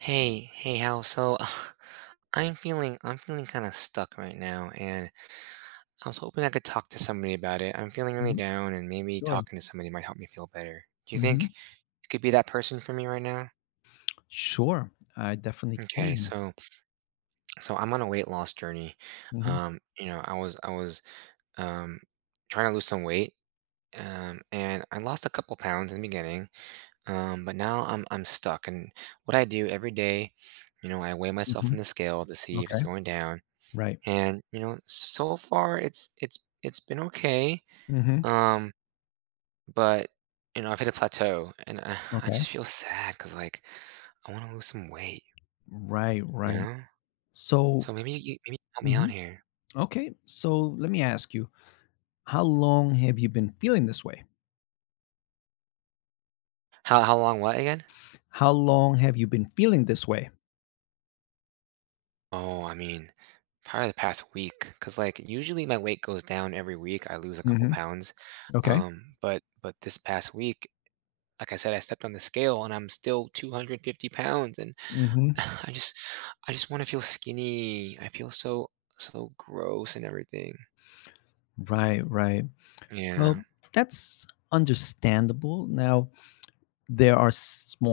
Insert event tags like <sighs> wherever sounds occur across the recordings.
Hey, hey, Hal. So <laughs> <sighs> I'm feeling kind of stuck right now, and I was hoping I could talk to somebody about it. I'm feeling really Mhm. down, and maybe Sure. talking to somebody might help me feel better. Do you think Mhm. you could be that person for me right now? Sure. I definitely Okay, can. so I'm on a weight loss journey. Mhm. I was um trying to lose some weight, and I lost a couple pounds in the beginning, but now I'm stuck. And what I do every day, you know, I weigh myself on Mhm. the scale to see if it's Okay. going down. Right. And you know, so far it's been okay. Mhm. Um, but you know, I've hit a plateau, and <sighs> I Okay. just feel sad because like I want to lose some weight. Right, You right. know, So. so maybe you can help me out Mhm. here. Okay. So let me ask you, how long have you been feeling this way? How long? What again? How long have you been feeling this way? Oh, I mean, probably the past week. Cause like usually my weight goes down every week. I lose a couple Mhm. pounds. Okay. But this past week, like I said, I stepped on the scale and I'm still 250 pounds, and <sighs> Mhm. <laughs> I just I just wanna feel skinny. I feel so so gross and everything. Right, right. Well, Yeah. that's understandable. Now, there are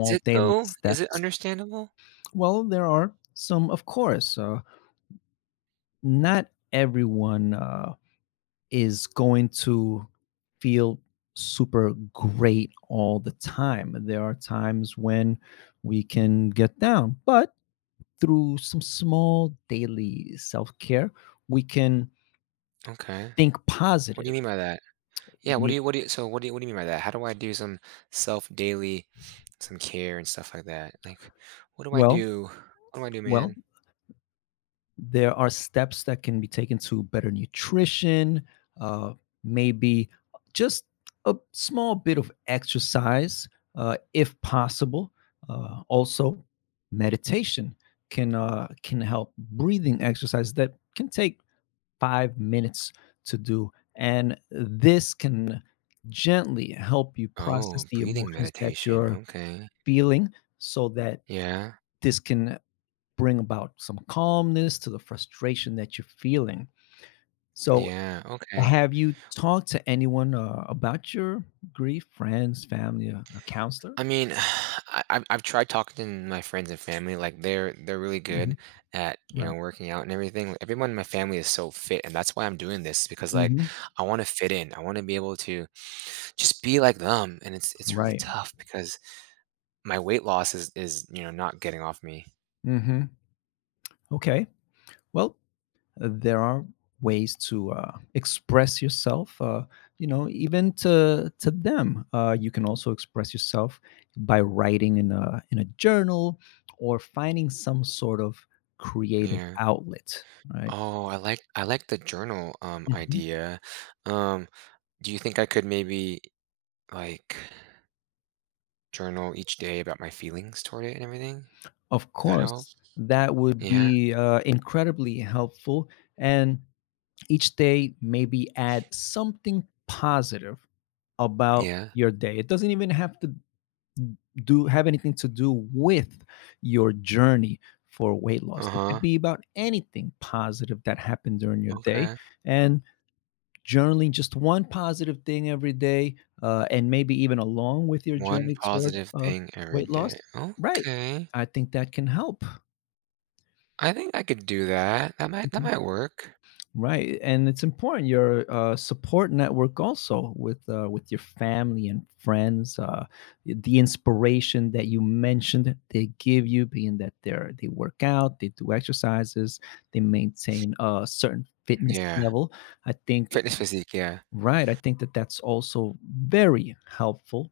Is it daily though? Is it steps. understandable? Well, there are some, of course. Not everyone is going to feel super great all the time. There are times when we can get down, but through some small daily self care, we can Okay. think What do positive. you mean by that? Yeah, We- what do you so what do you mean by that? How do I do some self daily some care and stuff like that? Like, what do I Well, do? What do I do, well, man? there are steps that can be taken to better nutrition, uh, maybe just a small bit of exercise if possible. Also, meditation can help. Breathing exercise that can take 5 minutes to do, and this can gently help you process Oh, the breathing emotions that meditation, you're okay. feeling, so that Yeah, this can bring about some calmness to the frustration that you're feeling. So, yeah, okay. have you talked to anyone about your grief? Friends, family, a counselor? I mean, <sighs> I've tried talking to my friends and family. Like they're really good Hmm. at you know Right. working out and everything. Like, everyone in my family is so fit, and that's why I'm doing this because like Hmm. I want to fit in. I want to be able to just be like them, and it's really Right. tough because my weight loss is you know not getting off me. Hmm. Okay. Well, there are ways to express yourself. Even to them, you can also express yourself by writing in a journal or finding some sort of creative Yeah. outlet. Right. Oh, I like the journal idea. Um, do you think I could maybe like journal each day about my feelings toward it and everything? Of Would that help? course, that would Yeah. be incredibly helpful. And each day, maybe add something positive about Yeah. your day. It doesn't even have anything to do with your journey for weight loss. It could Uh-huh, be about anything positive that happened during your day, okay. and journaling just one positive thing every day, and maybe even along with your One journey toward positive thing every weight day. loss. Right, Okay. I think that can help. I think I could do that. That Mm-hmm. might work. Right, and it's important your support network also with your family and friends. The inspiration that you mentioned they give you, being that they work out, they do exercises, they maintain a certain fitness Yeah. level. I think Fitness physique, yeah. right. I think that that's also very helpful.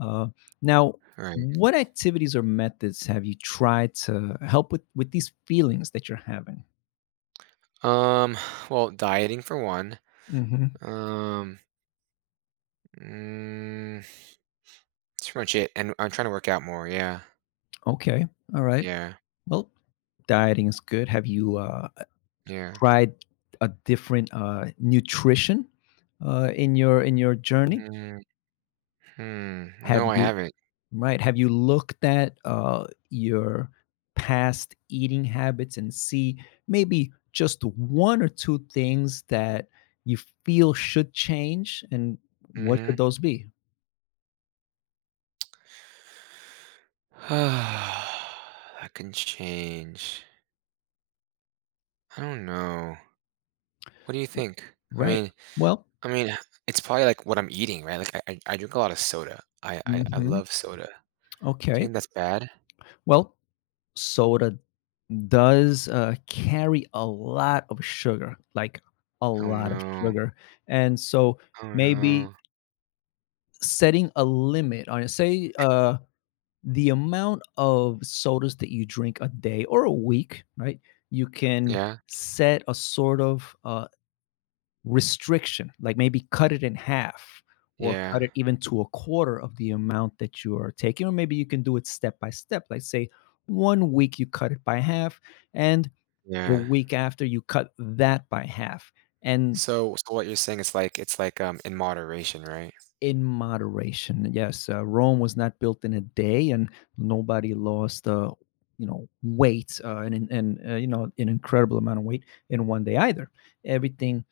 Uh, Now, Right. what activities or methods have you tried to help with these feelings that you're having? Um, <sighs> well, dieting for one. Hmm. Um, mm, that's pretty much it. And I'm trying to work out more, yeah. Okay, all right. Yeah. Well, dieting is good. Have you Yeah. tried a different nutrition in your journey? Mm, hmm. Have No, I you haven't. right? Have you looked at your past eating habits and see maybe just one or two things that you feel should change, and what could Mhm. those be? <sighs> That can change. I don't know. What do you think? Right. Well, I mean, it's probably like what I'm eating, right? Like I drink a lot of soda. I hmm, love soda. Do you okay. think that's bad? Well, soda does carry a lot of sugar, like a Oh lot of no. sugar. And so Oh maybe no. setting a limit on it, say the amount of sodas that you drink a day or a week, right? You can Yeah. set a sort of restriction, like maybe cut it in half or cut Yeah. it even to a quarter of the amount that you are taking. Or maybe you can do it step by step, like say one week you cut it by half and the Yeah. week after, you cut that by half and So so what you're saying is like it's like in moderation, right? in moderation. Yes, Rome was not built in a day, and nobody lost, weight and an incredible amount of weight in one day either. Everything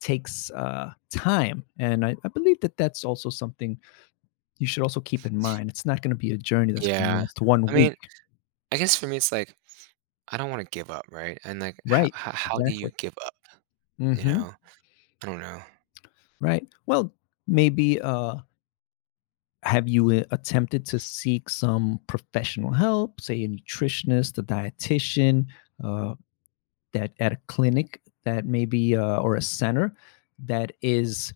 takes time, and I believe that that's also something you should also keep in mind. It's not going to be a journey that's going to Yeah. last I one week, mean, I guess for me it's like I don't want to give up, right? And like right? How do Exactly. you give up? You Hmm. know? I don't know. Right. Well, maybe have you attempted to seek some professional help, say a nutritionist, a dietitian, uh, that at a clinic that maybe or a center that is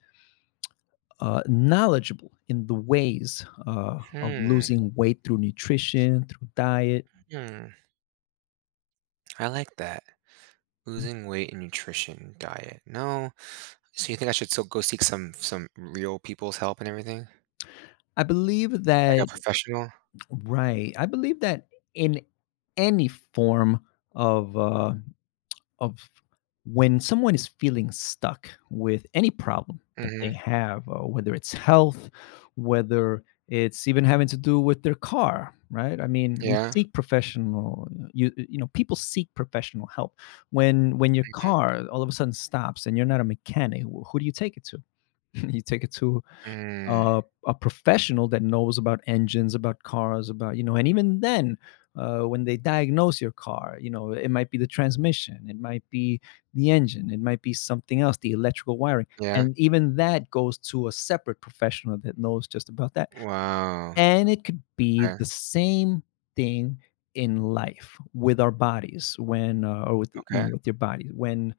knowledgeable in the ways of Hmm. losing weight through nutrition, through diet? Hmm. I like that. Losing weight and nutrition diet. No. So you think I should still go seek some real people's help and everything? I believe Like a that professional? right. I believe that in any form of uh, of when someone is feeling stuck with any problem that they Mhm. have, whether it's health, whether it's even having to do with their car, right? I mean, we Yeah. seek professional you you know, people seek professional help. When your Mhm. car all of a sudden stops and you're not a mechanic, who do you take it to? <laughs> You take it to Mm. uh, a professional that knows about engines, about cars, about you know, and even then, when they diagnose your car, it might be the transmission, it might be the engine, it might be something else, the electrical wiring, Yeah. and even that goes to a separate professional that knows just about that. Wow. And it could be Okay, the same thing in life with our bodies when or with you okay. know, with your body when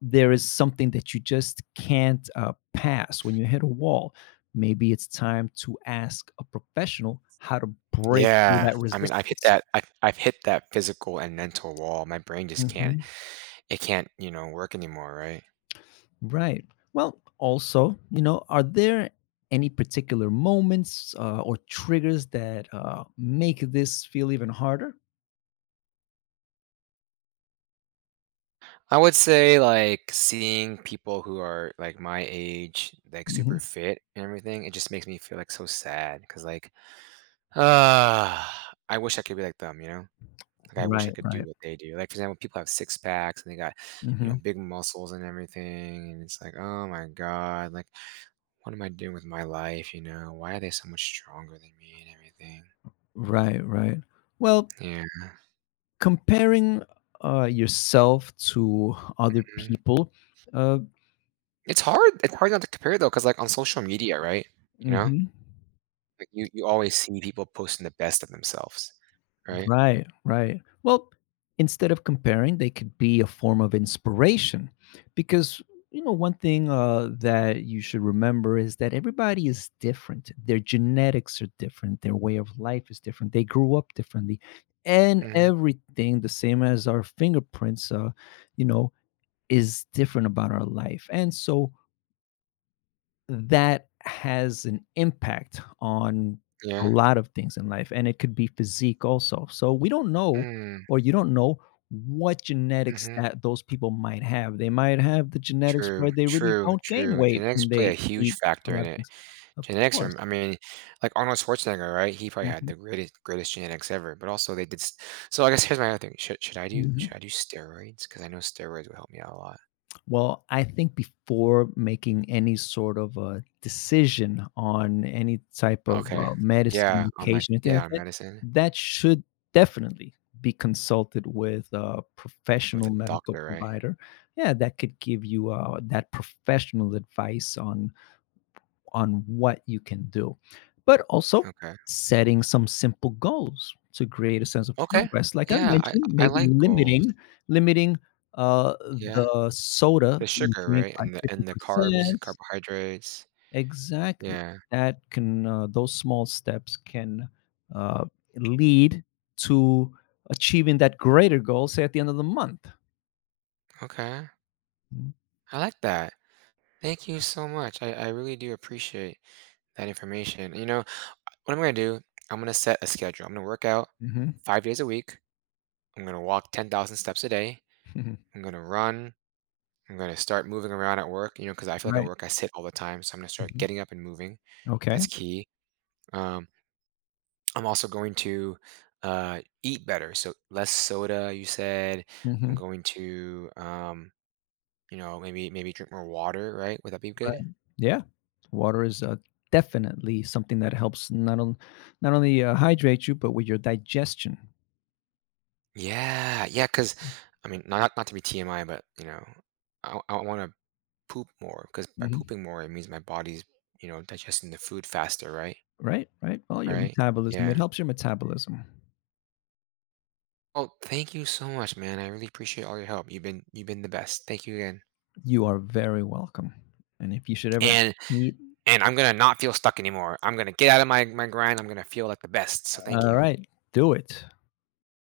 there is something that you just can't pass when you hit a wall. Maybe it's time to ask a professional how to break through Yeah. that I mean, resistance. I've hit that physical and mental wall. My brain just can't Hmm. it can't, you know, work anymore, right? Right. Well, also, are there any particular moments or triggers that make this feel even harder? I would say, like, seeing people who are, like, my age, like, Hmm. super fit and everything, it just makes me feel, like, so sad. Cause like, <sighs> ah, I wish I could be like them, you know? Like I wish I Right, could right. do what they do. Like for example, people have six packs and they got, you Hmm. know, big muscles and everything, and it's like, oh my god, like what am I doing with my life? You know, why are they so much stronger than me and everything? Right, right. Well, Yeah, comparing yourself to other Mhm. people, uh, it's hard. It's hard not to compare though, because like on social media, right? You know, mhm, like you always see people posting the best of themselves, right? right, right. Well, instead of comparing, they could be a form of inspiration because you know one thing that you should remember is that everybody is different. Their genetics are different. Their way of life is different. They grew up differently, and Hmm. everything the same as our fingerprints. You know is different about our life, and so that has an impact on a Yeah. lot of things in life, and it could be physique also. So we don't know, Mm-hmm. or you don't know what genetics Mm-hmm. that those people might have. They might have the genetics where True. they really True. don't gain True. weight Genetics when play they a huge eat a factor lot in of it. things. Of Genetics course. are I mean, like Arnold Schwarzenegger, right? He probably had Mhm. the greatest greatest genetics ever, but also they did s so I guess here's my other thing. Mhm. Should I do steroids? Because I know steroids will help me out a lot. Well, I think before making any sort of a decision on any type of Okay. Yeah, medicine, on, like medication, anything like yeah, on that, medicine that should definitely be consulted with a with professional a medical doctor, right? provider. Yeah, that could give you that professional advice on what you can do, but also Okay. setting some simple goals to create a sense of Okay. progress. Like I Yeah, mentioned, I maybe like goals. limiting Yeah. the soda The that you sugar, drink right? by fifty And the carbs, percent. carbohydrates. Exactly. Yeah. That can Those small steps can uh, lead to achieving that greater goal. Say at the end of the month. Okay. I like that. Thank you so much. I really do appreciate that information. You know what I'm gonna do, I'm gonna set a schedule. I'm gonna work out Mhm. Mhm. 5 days a week. I'm gonna walk 10,000 steps a day. <laughs> I'm gonna run. I'm gonna start moving around at work, you know, because I feel like at Right. work I sit all the time. So I'm gonna start Mhm. getting up and moving. Okay. That's key. Um, I'm also going to eat better. So less soda, you said. I'm Mhm. going to, you know, maybe drink more water, right? Would that be Right. good? Yeah. Water is definitely something that helps not only hydrate you, but with your digestion. Yeah, yeah. Because I mean, not not to be TMI, but you know, I want to poop more because by Mhm. pooping more, it means my body's, you know, digesting the food faster, right? Right. Right. Well, your, mhm, Right? metabolism. It Yeah. helps your metabolism. Well, thank you so much, man. I really appreciate all your help. You've been the best. Thank you again. You are very welcome. And if you should ever And need, and I'm gonna not feel stuck anymore. I'm gonna get out of my my grind. I'm gonna feel like the best. So thank all you. right, do it.